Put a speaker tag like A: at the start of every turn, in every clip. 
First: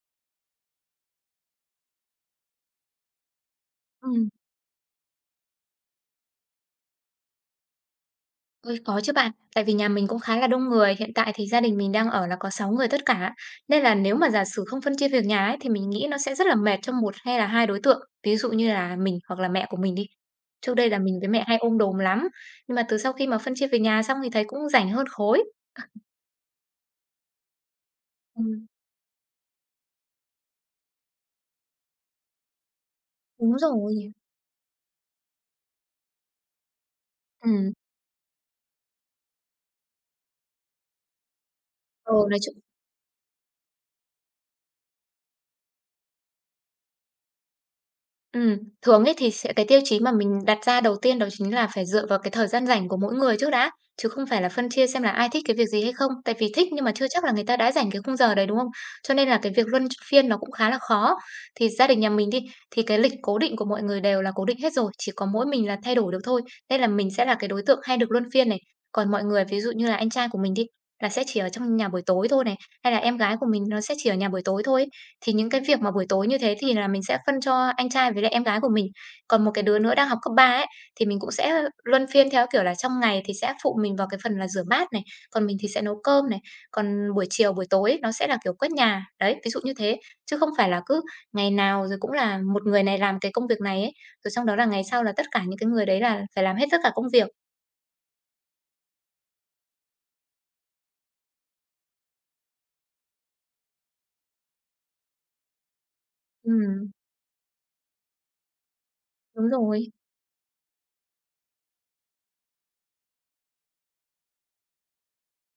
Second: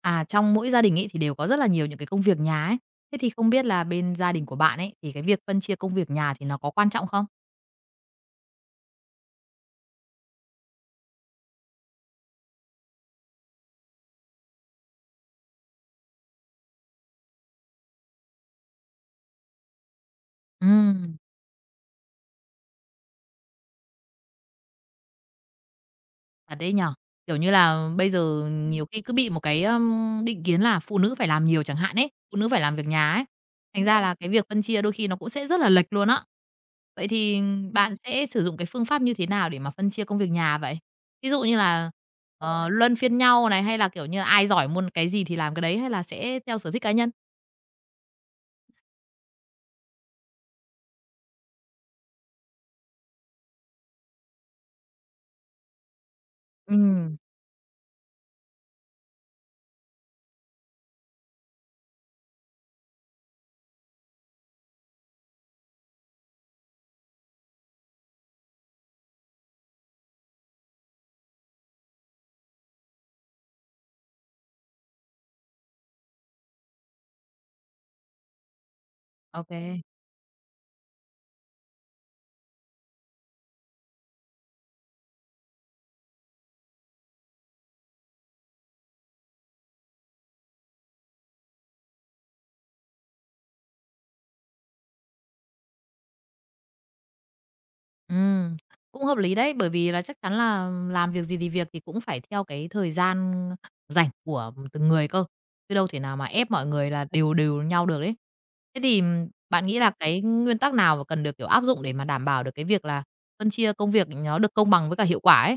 A: À, trong mỗi gia đình ấy thì đều có rất là nhiều những cái công việc nhà ấy. Thế thì không biết là bên
B: Ừm,
A: gia đình của bạn ấy thì cái việc phân chia công việc nhà thì nó có quan trọng không?
B: ôi, có chứ bạn. Tại vì nhà mình cũng khá là đông người, hiện tại thì gia đình mình đang ở là có 6 người tất cả. Nên là nếu mà giả sử không phân chia việc nhà ấy, thì mình nghĩ nó sẽ rất là mệt cho một hay là hai đối tượng. Ví dụ như là mình hoặc là mẹ của mình đi. Trước đây là
A: Ừm,
B: mình với mẹ hay ôm đồm lắm, nhưng mà từ sau khi mà phân chia việc nhà xong thì thấy cũng rảnh hơn khối.
A: thật đấy nhở. Kiểu như là bây giờ
B: Ừm.
A: nhiều khi cứ bị một cái định kiến là phụ nữ phải làm nhiều chẳng hạn ấy, phụ nữ phải làm việc nhà ấy.
B: Đúng
A: Thành ra
B: rồi.
A: là cái việc phân chia đôi khi nó cũng sẽ rất là lệch luôn á. Vậy thì
B: Ừ.
A: bạn sẽ sử dụng cái phương pháp như thế nào để mà phân chia công việc nhà vậy? Ví dụ như là,
B: Ừ, nói chung,
A: ờ, luân phiên nhau này, hay là, kiểu như là, ai giỏi môn cái gì thì làm cái đấy, hay là sẽ theo sở thích cá nhân?
B: Ừm, thường ấy thì sẽ cái tiêu chí mà mình đặt ra đầu tiên đó chính là phải dựa vào cái thời gian rảnh của mỗi người trước đã, chứ không phải là phân chia xem là ai thích cái việc gì hay không. Tại vì thích
A: Ừ.
B: nhưng mà chưa chắc là người ta đã rảnh cái khung giờ đấy, đúng không? Cho nên là cái việc luân phiên nó cũng khá là khó. Thì gia đình nhà mình đi, thì cái lịch cố định của mọi người đều là cố định hết rồi, chỉ có mỗi mình là thay đổi được thôi. Nên là mình sẽ là cái đối tượng hay được luân phiên này. Còn mọi người, ví dụ như là anh trai của mình đi, là sẽ chỉ ở trong nhà buổi tối thôi này, hay là em gái của mình nó sẽ chỉ ở nhà buổi tối thôi ấy. Thì những cái việc mà buổi tối như thế thì là mình sẽ phân cho anh trai với lại em gái của mình. Còn
A: OK,
B: một
A: kê.
B: cái đứa nữa đang học cấp 3 ấy, thì mình cũng sẽ luân phiên theo, kiểu là, trong ngày thì sẽ phụ mình vào cái phần là rửa bát này, còn mình thì sẽ nấu cơm này, còn buổi chiều, buổi tối nó sẽ là, kiểu, quét nhà. Đấy, ví dụ như thế, chứ không phải là cứ ngày nào rồi cũng là một người này làm cái công việc này ấy, rồi xong đó là ngày sau là tất cả những cái người đấy là phải làm hết tất cả công việc.
A: Cũng hợp lý đấy, bởi vì là chắc chắn là làm việc gì thì việc thì cũng phải theo cái thời gian rảnh của từng người cơ, chứ đâu thể nào mà ép mọi
B: Ừm,
A: người là đều đều nhau được đấy. Thế thì
B: đúng
A: bạn nghĩ
B: rồi.
A: là cái nguyên tắc nào mà cần được, kiểu, áp dụng để mà đảm bảo được cái việc là phân chia công việc nó được công bằng với cả hiệu quả ấy?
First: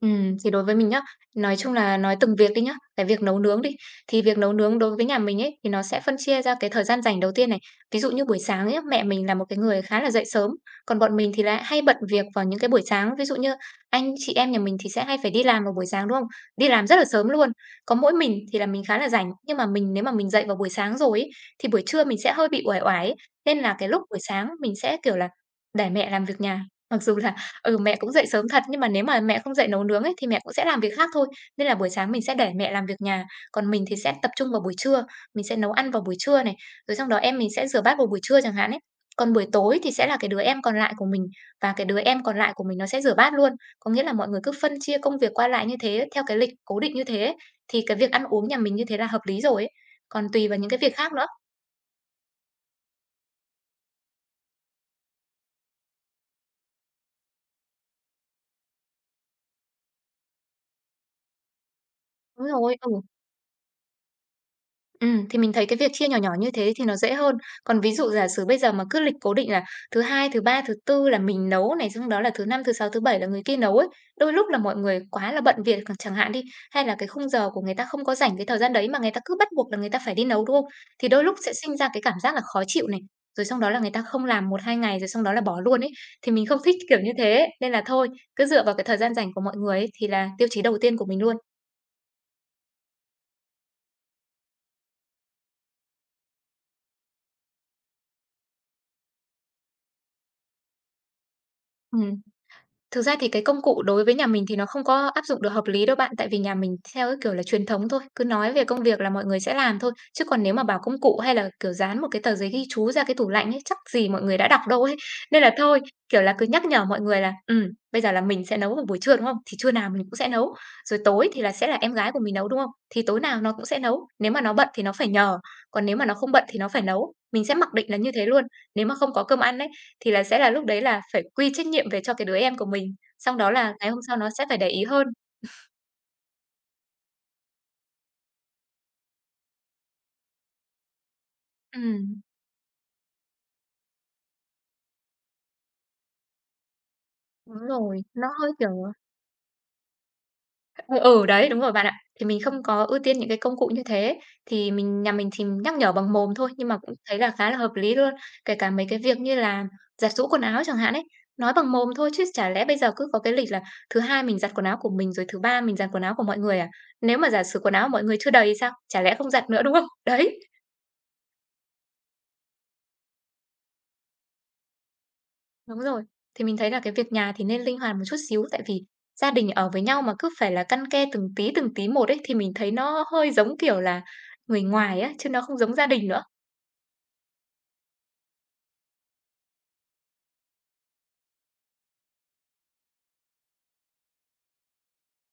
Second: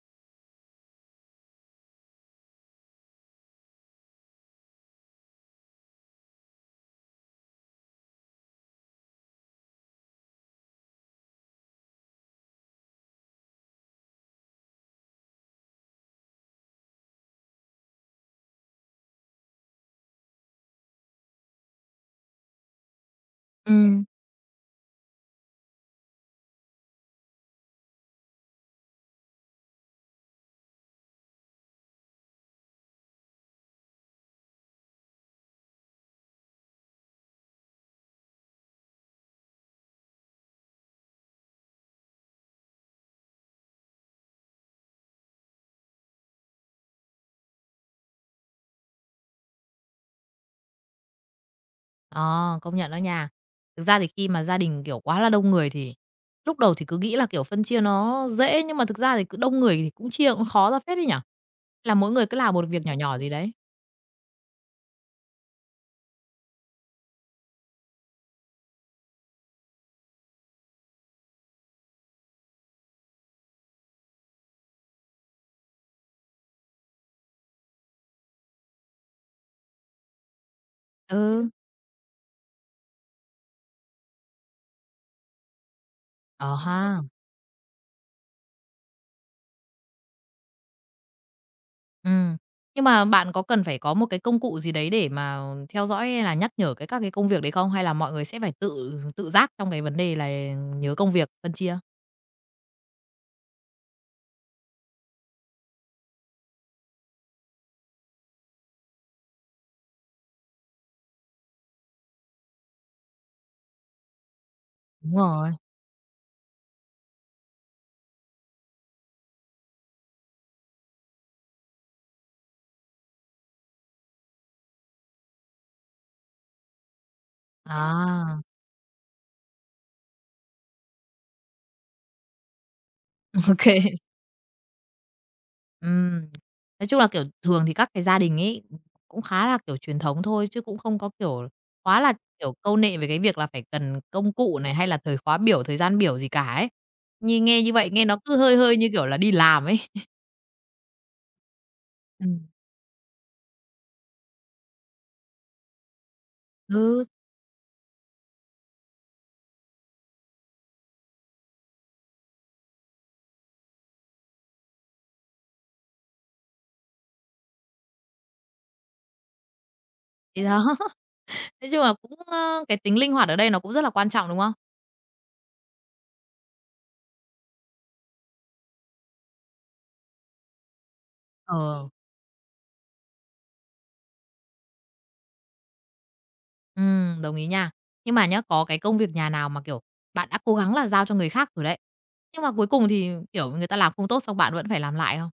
B: Thì đối với mình nhá, nói chung là nói từng việc đi nhá, cái việc nấu nướng đi, thì việc nấu nướng đối với nhà mình ấy, thì nó sẽ phân chia ra cái thời gian rảnh đầu tiên này. Ví dụ như buổi sáng ấy, mẹ mình là một cái người khá là dậy sớm, còn bọn mình thì lại hay bận việc vào những cái buổi sáng. Ví dụ như anh chị em nhà mình thì sẽ hay phải đi làm vào buổi sáng, đúng không? Đi làm rất là sớm luôn. Có mỗi mình thì là mình khá là rảnh, nhưng mà mình nếu mà mình dậy vào buổi sáng rồi ấy, thì buổi trưa mình sẽ hơi bị uể oải ấy. Nên là cái lúc
A: Ừ.
B: buổi sáng mình sẽ, kiểu là, để mẹ làm việc nhà. Mặc dù là, ừ, mẹ cũng dậy sớm thật, nhưng mà nếu mà mẹ không dậy nấu nướng ấy, thì mẹ cũng sẽ làm việc khác thôi. Nên là buổi sáng mình sẽ để mẹ làm việc nhà, còn mình thì sẽ tập trung vào buổi trưa, mình sẽ nấu ăn vào buổi trưa này, rồi xong đó em mình sẽ rửa bát vào buổi trưa chẳng hạn ấy. Còn buổi tối thì sẽ là cái đứa em còn lại của mình và cái đứa em còn lại của mình nó sẽ rửa bát luôn. Có nghĩa là mọi người cứ phân chia công việc qua lại như thế, theo cái lịch cố định như thế ấy, thì cái việc ăn uống nhà mình như thế là hợp lý rồi ấy. Còn tùy vào những cái việc khác nữa.
A: Ờ, công nhận đó nha. Thực ra thì khi mà gia đình, kiểu, quá là đông người thì lúc đầu thì cứ nghĩ là, kiểu, phân chia nó dễ, nhưng mà thực ra thì cứ đông người thì cũng chia cũng khó ra phết đấy nhỉ? Là mỗi người cứ
B: Đúng
A: làm một
B: rồi,
A: việc
B: ừ.
A: nhỏ nhỏ gì đấy.
B: Thì mình thấy cái việc chia nhỏ nhỏ như thế thì nó dễ hơn. Còn ví dụ giả sử bây giờ mà cứ lịch cố định là thứ Hai, thứ Ba, thứ Tư là mình nấu này, xong đó là thứ Năm, thứ Sáu, thứ Bảy là người kia nấu ấy, đôi lúc là mọi người quá là bận việc chẳng hạn đi, hay là cái khung giờ của người ta không có rảnh cái thời gian đấy mà người ta cứ bắt buộc là người ta phải đi nấu, đúng không? Thì đôi lúc
A: Ừ.
B: sẽ sinh ra cái cảm giác là khó chịu này, rồi xong đó là người ta không làm một 2 ngày rồi xong đó là bỏ luôn ấy, thì mình
A: Ờ
B: không thích kiểu
A: ha.
B: như thế. Nên là thôi, cứ dựa vào cái thời gian rảnh của mọi người ấy thì là tiêu chí đầu tiên của mình luôn.
A: Ừ. Nhưng mà bạn có cần phải có một cái công cụ gì đấy để mà theo dõi hay là nhắc nhở các cái công việc đấy không? Hay là mọi người sẽ phải tự tự giác trong cái vấn đề là nhớ công việc, phân chia?
B: Ừm. Thực ra thì cái công cụ đối với nhà mình thì nó không có áp dụng được hợp lý đâu bạn, tại vì nhà mình theo cái kiểu là truyền thống thôi, cứ nói về công việc là mọi người sẽ làm thôi. Chứ còn nếu mà bảo công cụ hay là, kiểu, dán một cái tờ giấy ghi chú ra cái tủ lạnh ấy, chắc gì mọi người đã đọc đâu ấy.
A: Đúng
B: Nên
A: rồi.
B: là thôi, kiểu là, cứ nhắc nhở mọi người là, bây giờ là mình sẽ nấu vào buổi trưa, đúng không? Thì trưa nào mình cũng sẽ nấu, rồi tối thì là sẽ là em gái của mình nấu, đúng không? Thì tối nào nó cũng sẽ nấu, nếu mà nó bận thì nó phải nhờ, còn nếu mà nó không bận thì nó phải nấu. Mình sẽ mặc định là như thế
A: À.
B: luôn, nếu mà không có cơm ăn ấy, thì là sẽ là lúc đấy là phải quy trách nhiệm về cho cái đứa em của mình, xong đó là ngày
A: OK.
B: hôm sau nó sẽ phải để ý hơn.
A: Ừm, nói chung là, kiểu, thường thì các cái gia đình ấy cũng khá là, kiểu, truyền thống thôi, chứ cũng không có, kiểu, quá là,
B: Ừm,
A: kiểu, câu nệ về cái việc là phải cần công cụ này, hay là thời khóa biểu, thời gian biểu gì cả ấy. Như
B: đúng
A: nghe như vậy
B: rồi,
A: nghe nó
B: nó
A: cứ
B: hơi,
A: hơi hơi như
B: kiểu,
A: kiểu là đi làm ấy.
B: ờ, ừ, đấy, đúng rồi bạn ạ. Thì mình
A: Ừm.
B: không có ưu tiên những cái công cụ như thế, thì mình nhà mình thì nhắc nhở bằng mồm thôi, nhưng mà cũng
A: Ừ,
B: thấy là khá là hợp lý luôn. Kể cả mấy cái việc như là giặt giũ quần áo chẳng hạn ấy, nói bằng mồm thôi chứ chả lẽ bây giờ cứ có cái lịch là thứ Hai mình giặt quần áo của mình, rồi thứ Ba mình giặt quần áo của mọi người à? Nếu mà giả sử quần áo mọi người chưa đầy thì sao? Chả lẽ không giặt nữa, đúng không? Đấy.
A: thì đó, nói chung là cũng, cái tính linh hoạt ở đây nó cũng rất là quan trọng, đúng không?
B: Đúng rồi, thì mình thấy là cái việc nhà thì nên linh hoạt một chút xíu, tại vì gia đình ở với nhau mà cứ phải là căn ke từng tí
A: Ờ.
B: một ấy, thì mình thấy nó hơi giống, kiểu là, người ngoài á, chứ nó không giống gia đình nữa.
A: Ừ. Đồng ý nha. Nhưng mà nhá, có cái công việc nhà nào mà, kiểu, bạn đã cố gắng là giao cho người khác rồi đấy, nhưng mà cuối cùng thì, kiểu, người ta làm không tốt xong bạn vẫn phải làm lại không?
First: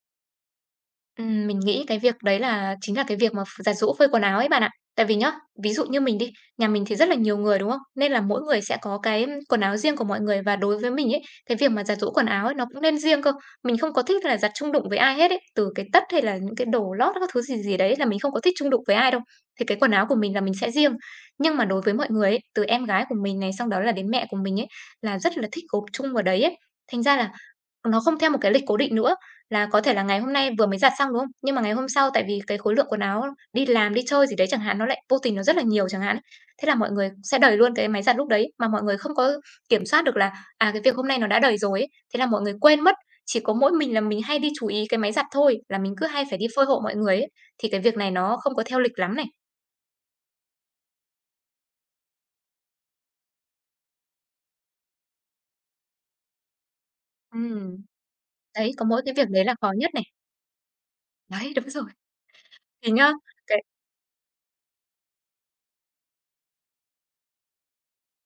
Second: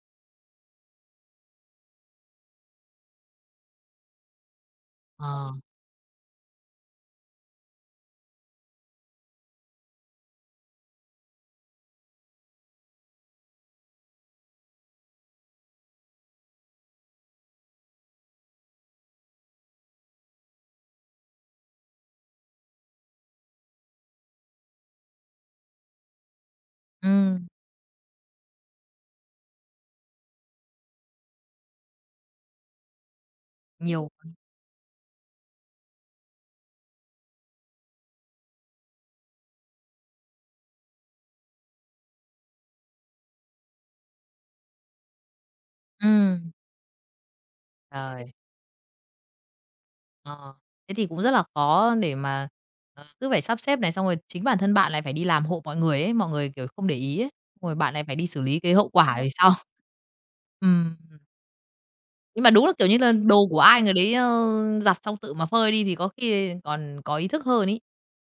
B: Mình nghĩ cái việc đấy là chính là cái việc mà giặt giũ phơi quần áo ấy bạn ạ. Tại vì nhá,
A: Ờ.
B: ví dụ như mình đi, nhà mình thì rất là nhiều người, đúng không? Nên là mỗi người sẽ có cái quần áo riêng của mọi người và đối với mình ấy, cái việc mà giặt giũ quần áo ấy nó cũng nên riêng cơ. Mình không có thích là giặt chung đụng với ai hết ấy, từ cái tất hay là những cái đồ lót các thứ gì gì đấy là mình không có thích chung đụng với ai đâu. Thì cái quần áo của mình là mình sẽ riêng. Nhưng mà đối với mọi người ấy, từ em gái của mình này, xong đó là đến mẹ của mình ấy, là rất là thích gộp chung vào đấy ấy. Thành
A: Ừ.
B: ra là nó không theo một cái lịch cố định nữa, là có thể là ngày hôm nay vừa mới giặt xong, đúng không? Nhưng mà ngày hôm sau tại vì cái khối lượng quần áo đi làm, đi
A: Nhiều.
B: chơi gì đấy chẳng hạn, nó lại vô tình nó rất là nhiều chẳng hạn ấy, thế là mọi người sẽ đầy luôn cái máy giặt lúc đấy, mà mọi người không có kiểm soát được là, à, cái việc hôm nay nó đã đầy rồi ấy, thế là mọi người quên mất. Chỉ có mỗi mình là mình hay đi chú ý cái máy giặt thôi, là mình cứ hay phải đi
A: ừm,
B: phơi hộ mọi người ấy, thì cái việc này
A: Trời,
B: nó không có theo lịch lắm này.
A: ờ, thế thì cũng rất là khó để mà, cứ phải sắp xếp này, xong rồi chính bản thân bạn lại phải đi làm hộ mọi người ấy, mọi người, kiểu, không để ý ấy, xong rồi
B: Ừm,
A: bạn lại phải đi xử lý
B: đấy,
A: cái
B: có
A: hậu
B: mỗi cái
A: quả về
B: việc đấy
A: sau.
B: là khó nhất này.
A: Ừm,
B: Đấy, đúng rồi.
A: nhưng mà đúng là, kiểu
B: Thì
A: như
B: nhá.
A: là, đồ của ai người đấy, giặt xong tự mà phơi đi thì có khi còn có ý thức hơn ấy.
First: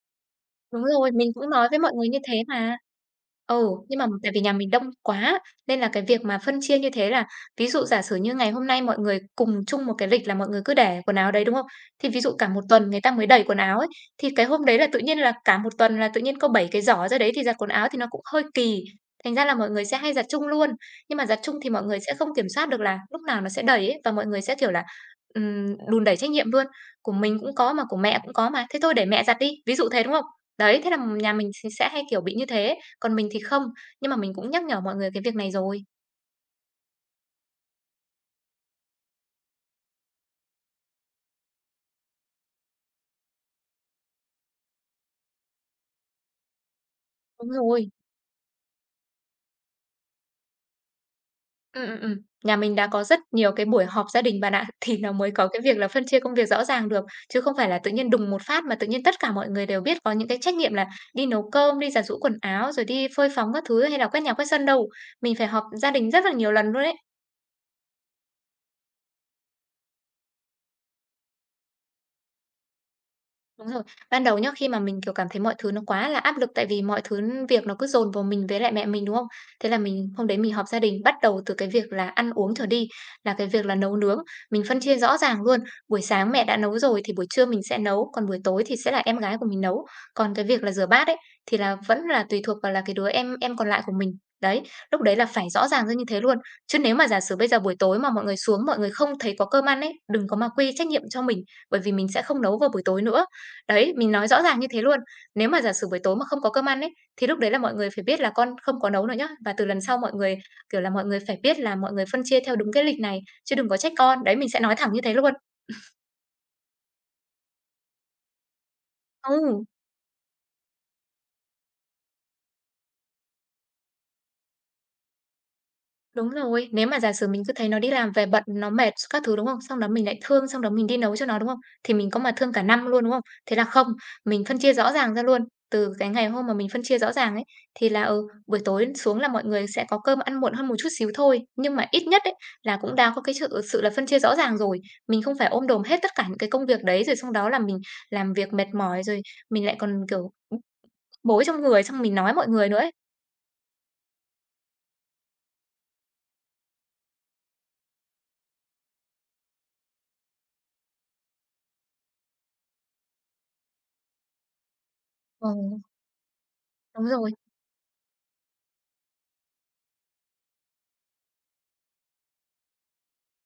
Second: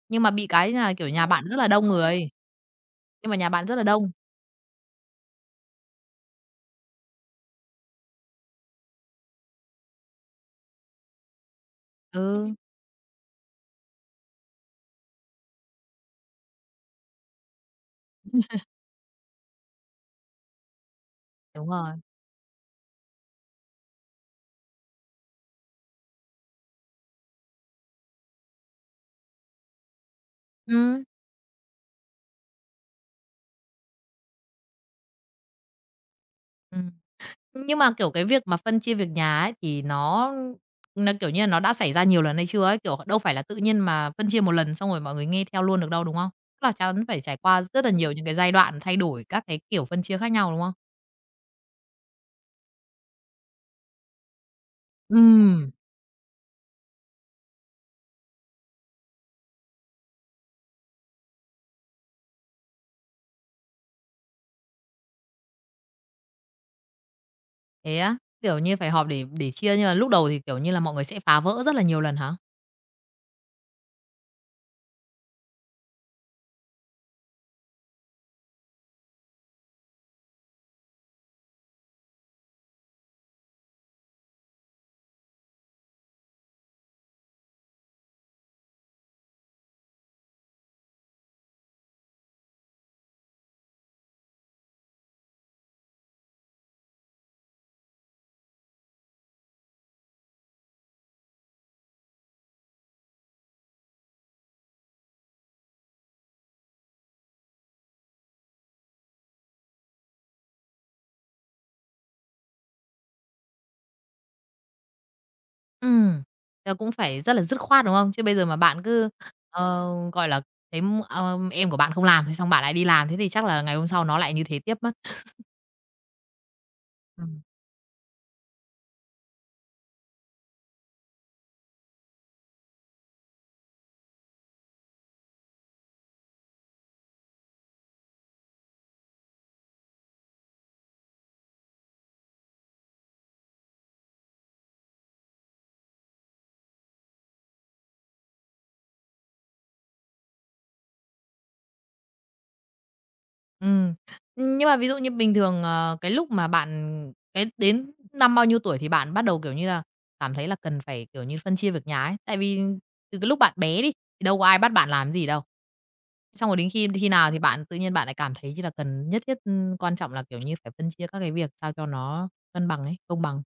A: Nhưng mà bị cái
B: Đúng
A: là, kiểu,
B: rồi,
A: nhà
B: mình
A: bạn
B: cũng
A: rất
B: nói
A: là
B: với
A: đông
B: mọi người như
A: người,
B: thế mà.
A: nhưng mà nhà bạn
B: Ừ,
A: rất là
B: nhưng mà
A: đông.
B: tại vì nhà mình đông quá, nên là cái việc mà phân chia như thế là ví dụ giả sử như ngày hôm nay mọi người cùng chung một cái lịch là mọi người cứ để quần áo đấy, đúng không? Thì ví dụ cả
A: Ừ,
B: một tuần người ta mới đẩy quần áo ấy, thì cái hôm đấy là tự nhiên là cả một tuần là tự nhiên có 7 cái giỏ ra đấy thì giặt quần áo thì nó cũng hơi kỳ. Thành ra là mọi người sẽ hay giặt chung luôn, nhưng mà giặt chung
A: đúng
B: thì mọi
A: rồi.
B: người sẽ không kiểm soát được là lúc nào nó sẽ đẩy ấy, và mọi người sẽ, kiểu là, đùn đẩy trách nhiệm luôn. Của mình cũng có mà của mẹ cũng có mà, thế thôi để mẹ giặt đi, ví dụ thế, đúng không? Đấy, thế là
A: Ừm.
B: nhà mình thì sẽ hay, kiểu, bị như thế, còn mình thì không, nhưng mà mình cũng nhắc nhở mọi người cái việc này rồi.
A: Ừm. Nhưng mà, kiểu, cái việc mà phân chia việc nhà ấy thì nó, kiểu như là, nó đã xảy ra nhiều lần hay chưa ấy? Kiểu, đâu phải là tự nhiên mà phân chia một lần xong rồi mọi người nghe theo luôn được đâu, đúng không? Tức là chắn phải trải
B: Đúng
A: qua rất
B: rồi.
A: là nhiều những cái giai đoạn thay đổi các cái kiểu phân chia khác nhau, đúng không?
B: Ừm, ừm, ừm. Nhà mình đã có rất nhiều cái buổi họp gia đình bạn ạ, thì nó mới có cái
A: Ừm.
B: việc là phân chia công việc rõ ràng được, chứ không phải là tự nhiên đùng một phát mà tự nhiên tất cả mọi người đều biết có những cái trách nhiệm là đi nấu cơm, đi giặt giũ quần áo, rồi đi phơi phóng các thứ hay là quét nhà quét sân đâu. Mình phải họp gia đình rất là nhiều lần luôn ấy.
A: Thế á? Kiểu như, phải họp để chia nhưng mà lúc đầu thì, kiểu như là, mọi người sẽ phá vỡ rất là nhiều lần hả?
B: Đúng rồi. Ban đầu nhá, khi mà mình, kiểu, cảm thấy mọi thứ nó quá là áp lực tại vì mọi thứ việc nó cứ dồn vào mình với lại mẹ mình, đúng không? Thế là mình hôm đấy mình họp gia đình, bắt đầu từ cái việc là ăn uống trở đi, là cái việc là nấu nướng. Mình phân chia rõ ràng luôn, buổi sáng mẹ đã nấu rồi thì buổi trưa mình sẽ nấu, còn buổi tối thì sẽ là em gái của mình nấu. Còn cái việc là rửa bát ấy, thì là vẫn là tùy thuộc vào là cái đứa em còn lại của mình. Đấy, lúc đấy là phải rõ ràng ra như thế luôn. Chứ nếu mà giả sử bây giờ buổi tối mà mọi người xuống, mọi người không thấy có cơm ăn ấy, đừng có mà quy trách nhiệm cho mình, bởi vì mình sẽ không nấu vào buổi tối nữa. Đấy, mình nói rõ ràng như thế luôn. Nếu mà giả sử buổi tối mà không có cơm ăn ấy, thì lúc đấy là mọi người phải biết là con không có nấu nữa nhá. Và từ lần sau mọi người, kiểu là, mọi người phải biết là mọi người phân chia theo đúng cái lịch này, chứ đừng có trách con. Đấy, mình sẽ nói thẳng như thế luôn.
A: Ừm, thế cũng phải rất là dứt khoát, đúng không? Chứ bây giờ mà bạn cứ,
B: Ừ.
A: ờ, gọi là, thấy, em của bạn không làm thì xong bạn lại đi làm, thế thì chắc là ngày hôm sau nó lại như thế tiếp mất.
B: Đúng rồi, nếu mà giả sử mình cứ thấy nó đi làm về bận, nó mệt các thứ, đúng không? Xong đó mình lại thương, xong đó mình đi nấu cho nó, đúng không? Thì mình có mà thương cả năm luôn, đúng không? Thế là không, mình phân chia rõ ràng ra luôn. Từ cái ngày hôm mà mình phân chia rõ ràng ấy, thì là, buổi tối xuống là mọi người sẽ có cơm ăn muộn hơn một chút xíu thôi. Nhưng mà ít nhất ấy, là cũng đã có cái sự sự là phân chia rõ ràng rồi. Mình không phải ôm đồm hết tất cả những cái công việc đấy, rồi xong đó là mình làm việc mệt mỏi, rồi mình lại còn, kiểu, bối trong người, xong mình nói mọi người nữa ấy.
A: Ừm. Nhưng mà ví dụ như bình thường, cái lúc mà bạn cái đến năm bao nhiêu tuổi thì bạn bắt đầu, kiểu như là, cảm thấy là cần phải, kiểu như, phân chia việc nhà ấy? Tại vì từ cái lúc bạn bé đi, thì đâu có ai bắt bạn làm gì đâu.
B: Ừ,
A: Xong rồi đến khi
B: đúng
A: khi nào
B: rồi.
A: thì bạn tự nhiên bạn lại cảm thấy như là cần nhất thiết, quan trọng là, kiểu như, phải phân chia các cái việc sao cho nó cân bằng ấy, công bằng?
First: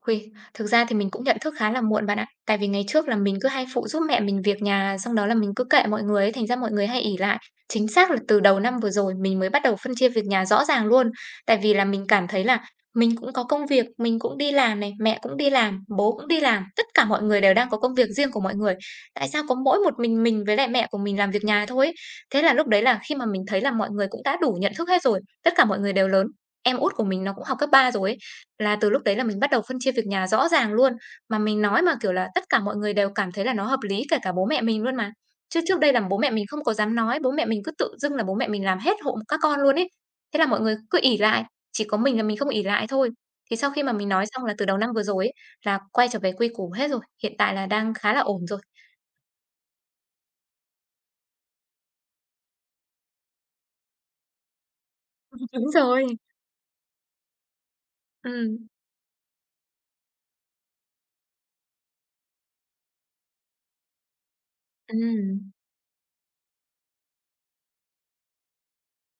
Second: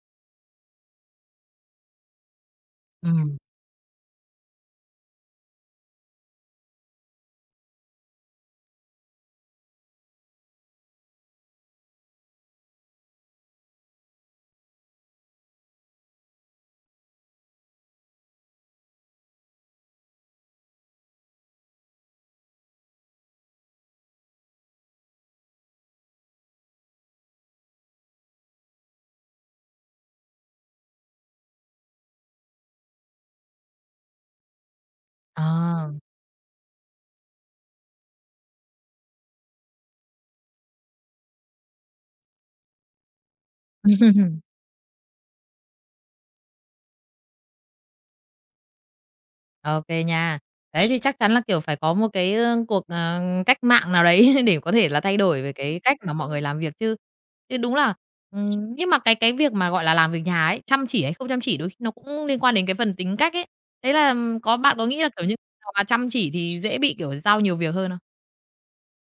B: Ôi, thực ra thì mình cũng nhận thức khá là muộn bạn ạ. Tại vì ngày trước là mình
A: Ừm.
B: cứ hay phụ giúp mẹ mình việc nhà, xong đó là mình cứ kệ mọi người ấy, thành ra mọi người hay ỷ lại. Chính xác là từ đầu năm vừa rồi mình mới bắt đầu phân chia việc nhà rõ ràng luôn. Tại vì là mình cảm thấy là mình cũng có công việc, mình cũng đi làm này, mẹ cũng đi làm, bố cũng đi làm, tất cả mọi người đều đang có công việc riêng của mọi người. Tại sao có mỗi một mình với lại mẹ của mình làm việc nhà thôi ấy? Thế là lúc đấy là khi mà mình thấy là mọi người cũng đã đủ nhận thức hết rồi, tất cả mọi người đều lớn. Em út của mình nó cũng học cấp 3 rồi ấy là từ lúc đấy là mình bắt đầu phân chia việc nhà rõ ràng luôn, mà mình nói mà, kiểu là, tất cả mọi người đều cảm thấy là nó hợp lý, kể cả bố mẹ mình luôn mà. Chứ trước
A: À.
B: đây là bố mẹ mình không có dám nói, bố mẹ mình cứ tự dưng là bố mẹ mình làm hết hộ các con luôn ấy. Thế là mọi người cứ ỷ lại, chỉ có mình là mình không ỷ lại thôi. Thì sau khi mà mình nói xong là từ đầu năm vừa rồi ấy, là quay trở về quy củ hết rồi, hiện tại là đang khá là ổn rồi.
A: OK nha. Đấy, thì chắc chắn là, kiểu, phải có một cái cuộc cách mạng nào đấy để có thể là thay đổi về
B: Đúng
A: cái cách mà
B: rồi.
A: mọi người làm việc chứ. Chứ đúng là
B: Ừ,
A: ừm, nhưng mà cái việc mà, gọi là, làm việc nhà ấy, chăm chỉ hay không chăm chỉ đôi khi nó cũng liên quan đến cái phần tính cách ấy. Thế là, có bạn có nghĩ là, kiểu như,
B: ừ.
A: hoặc là chăm chỉ thì dễ bị, kiểu, giao nhiều việc hơn không?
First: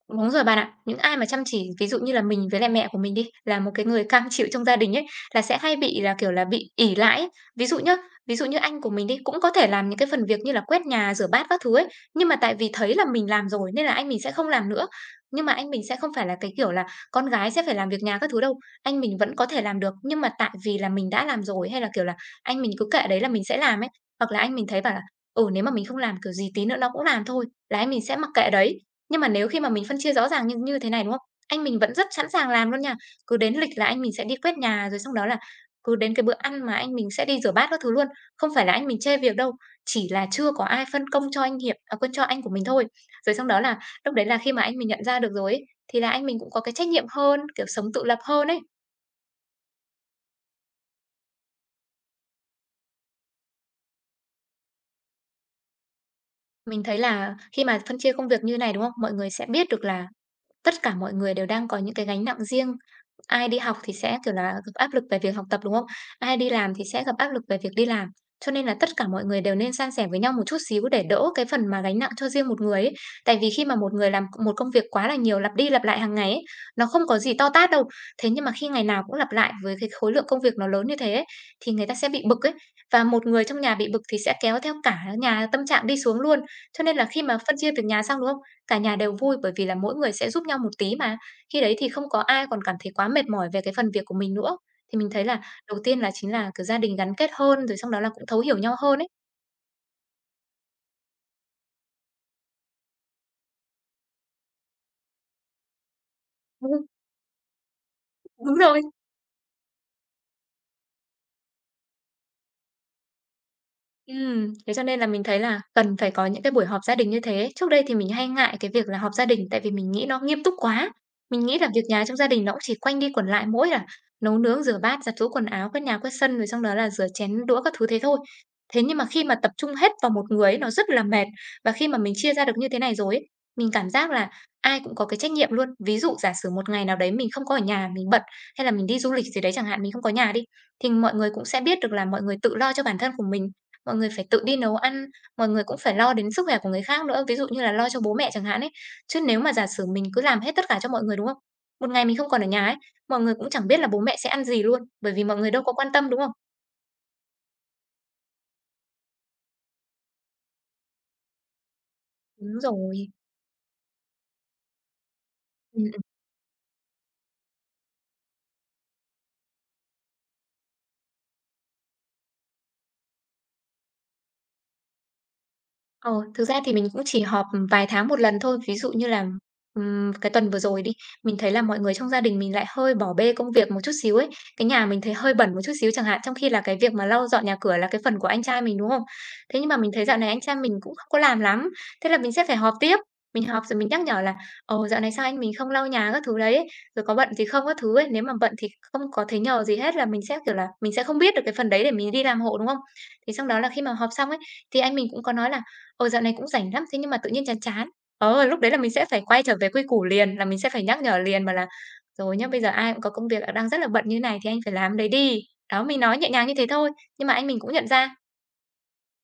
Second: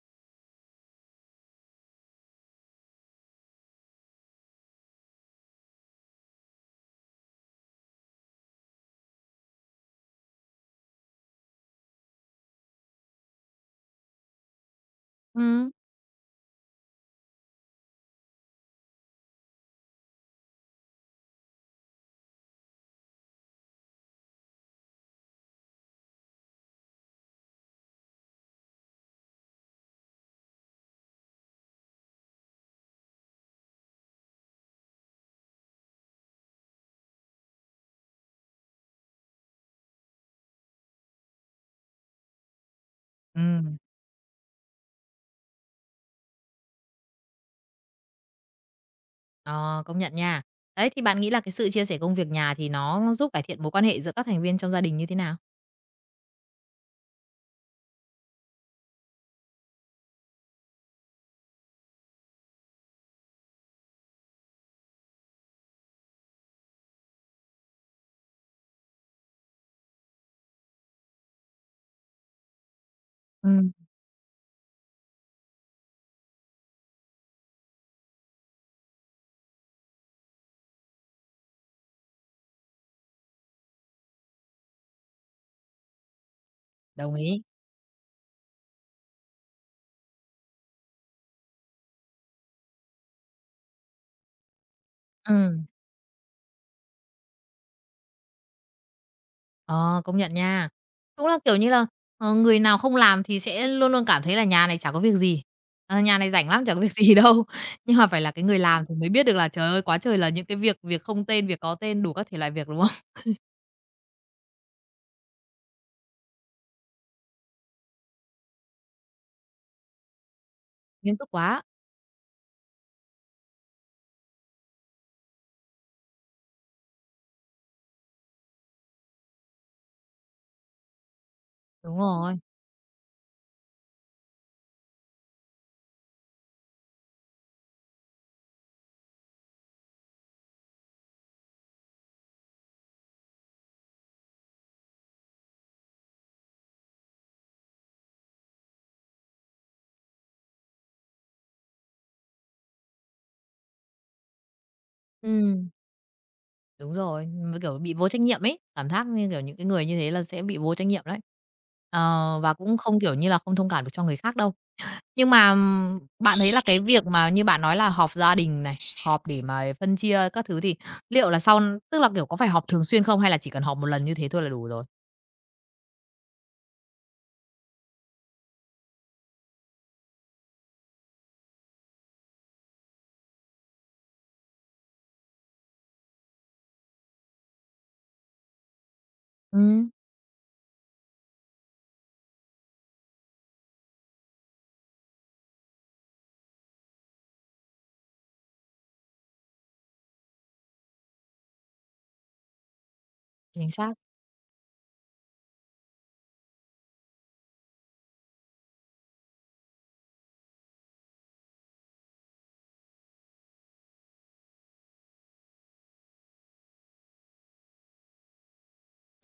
B: Đúng rồi bạn ạ. Những ai mà chăm chỉ, ví dụ như là mình với lại mẹ của mình đi, là một cái người cam chịu trong gia đình ấy, là sẽ hay bị là, kiểu là, bị ỷ lại ấy. Ví dụ nhá, ví dụ như anh của mình đi, cũng có thể làm những cái phần việc như là quét nhà, rửa bát các thứ ấy, nhưng mà tại vì thấy là mình làm rồi nên là anh mình sẽ không làm nữa. Nhưng mà anh
A: Ừ.
B: mình sẽ không phải là cái kiểu là con gái sẽ phải làm việc nhà các thứ đâu, anh mình vẫn có thể làm được, nhưng mà tại vì là mình đã làm rồi hay là, kiểu là, anh mình cứ kệ đấy là mình sẽ làm ấy. Hoặc là anh mình thấy bảo là, nếu mà mình không làm, kiểu gì tí nữa nó cũng làm thôi, là anh mình sẽ mặc kệ đấy. Nhưng mà nếu khi mà mình phân chia rõ ràng như như thế này, đúng không? Anh mình vẫn rất sẵn sàng làm luôn nha. Cứ đến lịch là anh mình sẽ đi quét nhà, rồi xong đó là cứ đến cái bữa ăn mà anh mình sẽ đi rửa bát các thứ luôn. Không phải là anh mình chê việc đâu, chỉ là chưa có ai phân công cho anh Hiệp à, quên, cho anh của mình thôi. Rồi xong đó
A: Ừm,
B: là lúc đấy là khi mà anh mình nhận ra được rồi ấy, thì là anh mình cũng có cái trách nhiệm hơn, kiểu, sống tự lập hơn ấy.
A: ờ, công nhận nha. Đấy, thì bạn nghĩ là cái sự chia sẻ công việc nhà thì nó giúp cải thiện mối quan hệ giữa các thành viên trong gia đình như thế nào?
B: Mình thấy là khi mà phân chia công việc như này, đúng không? Mọi người sẽ biết được là tất cả mọi người đều đang có những cái gánh nặng riêng. Ai đi học thì sẽ, kiểu là, gặp áp lực về việc học tập, đúng không? Ai đi làm thì sẽ gặp áp lực về việc đi làm. Cho nên là tất cả mọi người đều nên san sẻ với nhau một chút xíu để đỡ cái phần mà gánh nặng cho riêng một người ấy. Tại vì
A: Ừ.
B: khi mà một người làm một công việc quá là nhiều, lặp đi lặp lại hàng ngày ấy, nó không có gì to tát đâu. Thế nhưng mà khi ngày nào cũng lặp lại với cái khối lượng công việc nó lớn như thế ấy, thì người ta sẽ bị bực ấy. Và một người trong nhà bị bực thì sẽ kéo theo cả nhà tâm trạng đi xuống luôn. Cho nên là
A: Đồng
B: khi mà
A: ý.
B: phân chia việc nhà xong, đúng không? Cả nhà đều vui bởi vì là mỗi người sẽ giúp nhau một tí mà. Khi đấy thì không có ai còn cảm thấy quá mệt mỏi về cái phần việc của mình nữa. Thì mình thấy
A: Ừ.
B: là đầu tiên là chính là, kiểu, gia đình gắn kết hơn, rồi xong đó là cũng thấu hiểu nhau hơn ấy.
A: Ờ, công nhận nha. Đúng là, kiểu như là, người nào không làm thì sẽ luôn luôn cảm thấy là nhà này chả có việc gì, nhà này rảnh lắm,
B: Ừ,
A: chả có việc gì đâu. Nhưng mà phải là cái
B: đúng
A: người
B: rồi.
A: làm thì mới biết được là, trời ơi, quá trời là những cái việc việc không tên, việc có tên, đủ các thể loại việc, đúng không?
B: Thế cho nên là mình thấy là cần phải có những cái buổi họp gia đình như thế. Trước đây thì mình hay ngại cái việc là họp gia đình tại vì mình nghĩ nó nghiêm túc quá.
A: Nghiêm túc
B: Mình nghĩ
A: quá.
B: là việc nhà trong gia đình nó cũng chỉ quanh đi quẩn lại mỗi là nấu nướng, rửa bát, giặt giũ quần áo, quét nhà, quét sân rồi xong đó là rửa chén đũa các thứ thế thôi. Thế nhưng mà khi mà tập trung hết vào một người ấy, nó rất là mệt và khi mà
A: Đúng
B: mình chia
A: rồi.
B: ra được như thế này rồi ấy, mình cảm giác là ai cũng có cái trách nhiệm luôn. Ví dụ giả sử một ngày nào đấy mình không có ở nhà, mình bận hay là mình đi du lịch gì đấy chẳng hạn, mình không có nhà đi thì mọi người cũng sẽ biết được là mọi người tự lo cho bản thân của mình. Mọi người phải tự đi nấu ăn, mọi người cũng phải lo đến sức khỏe của người khác nữa, ví dụ như là lo cho bố mẹ chẳng hạn ấy. Chứ nếu mà giả sử mình cứ làm hết tất cả cho mọi người, đúng không? Một ngày mình không còn ở nhà ấy, mọi người cũng chẳng biết là bố mẹ sẽ ăn gì luôn, bởi vì mọi người đâu
A: Ừm,
B: có quan tâm, đúng không?
A: đúng rồi, với, kiểu, bị vô trách nhiệm ấy, cảm giác như, kiểu, những cái người như thế là sẽ bị vô trách nhiệm đấy. Ờ, và
B: Đúng
A: cũng không,
B: rồi.
A: kiểu như là, không thông cảm được cho người khác đâu. Nhưng mà, bạn thấy là cái việc mà như bạn nói là họp gia đình này, họp để mà phân chia các thứ thì liệu là sau tức là, kiểu, có phải họp thường xuyên không hay là chỉ cần họp một lần như thế thôi là đủ rồi?
B: Ờ, thực ra thì mình cũng chỉ họp vài tháng một lần thôi. Ví dụ như là, cái tuần vừa rồi đi, mình thấy là mọi người trong gia đình mình lại hơi bỏ bê công việc một chút xíu ấy. Cái nhà mình thấy hơi bẩn một chút xíu chẳng hạn, trong khi là cái việc mà lau dọn nhà cửa là cái phần của anh trai mình, đúng không? Thế nhưng mà
A: Ừm.
B: mình thấy dạo này anh trai mình cũng không có làm lắm, thế là mình sẽ phải họp tiếp. Mình họp rồi mình nhắc nhở là "Ồ, dạo này sao anh mình không lau nhà các thứ đấy, ấy? Rồi có bận gì không?" các thứ ấy. Nếu mà bận thì không có thấy nhờ gì hết là mình sẽ, kiểu là, mình sẽ không biết được cái phần đấy để mình đi làm hộ, đúng không? Thì xong đó là
A: Chính
B: khi mà
A: xác.
B: họp xong ấy, thì anh mình cũng có nói là "Ờ, dạo này cũng rảnh lắm, thế nhưng mà tự nhiên chán chán." Ờ, lúc đấy là mình sẽ phải quay trở về quy củ liền, là mình sẽ phải nhắc nhở liền, mà là "Rồi nhá, bây giờ ai cũng có công việc à, đang rất là bận như này thì anh phải làm đấy đi." Đó, mình nói nhẹ nhàng như thế thôi, nhưng mà anh mình cũng nhận ra.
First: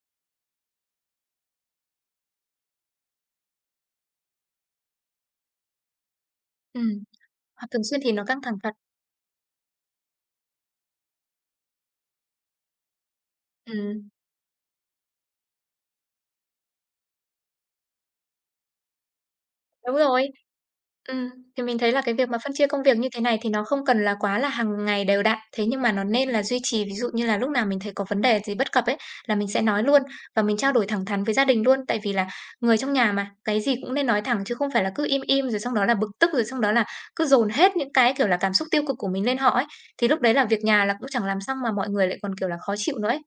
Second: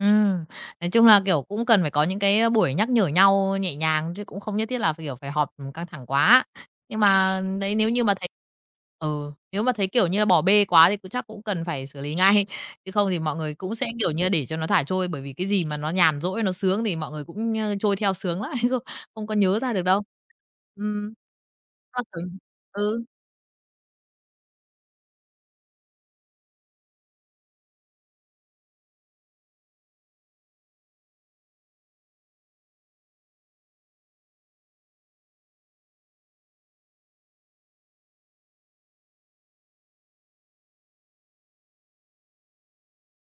A: Ừm, nói chung là, kiểu, cũng cần phải có những cái, buổi nhắc nhở nhau nhẹ nhàng chứ cũng không nhất thiết là phải, kiểu, phải họp, căng thẳng quá. Nhưng
B: Ừm,
A: mà
B: họp
A: đấy,
B: thường
A: nếu
B: xuyên
A: như
B: thì
A: mà
B: nó
A: thấy
B: căng thẳng thật.
A: ừ, nếu mà thấy, kiểu như là, bỏ bê quá thì cũng chắc cũng cần phải xử lý ngay, chứ không thì mọi người cũng sẽ,
B: Ừm.
A: kiểu như, để cho nó thả trôi, bởi vì cái gì mà nó nhàn rỗi, nó sướng thì mọi người cũng, trôi theo sướng lắm, không không có nhớ ra được
B: Đúng
A: đâu.
B: rồi.
A: Ừm.
B: Ừm, thì mình thấy là
A: Mà,
B: cái việc
A: kiểu
B: mà phân chia công việc
A: ừ,
B: như thế này thì nó không cần là quá là hàng ngày đều đặn, thế nhưng mà nó nên là duy trì. Ví dụ như là lúc nào mình thấy có vấn đề gì bất cập ấy, là mình sẽ nói luôn và mình trao đổi thẳng thắn với gia đình luôn. Tại vì là người trong nhà mà, cái gì cũng nên nói thẳng chứ không phải là cứ im im rồi xong đó là bực tức, rồi xong đó là cứ dồn hết những cái, kiểu là, cảm xúc tiêu cực của mình lên họ ấy. Thì lúc đấy là việc nhà là cũng chẳng làm xong mà mọi người lại còn, kiểu là, khó chịu nữa ấy.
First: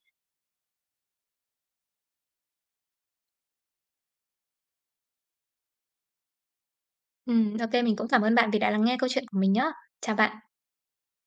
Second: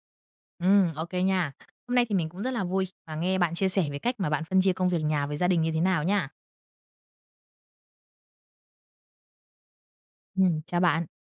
A: ok nha. Hôm nay thì mình cũng rất là vui khi mà nghe bạn chia sẻ về cách mà bạn phân chia công việc nhà với gia đình như thế nào nha.
B: Ô mình cũng cảm ơn bạn vì đã lắng nghe câu chuyện của mình nhá. Chào bạn.
A: Ừ, chào bạn.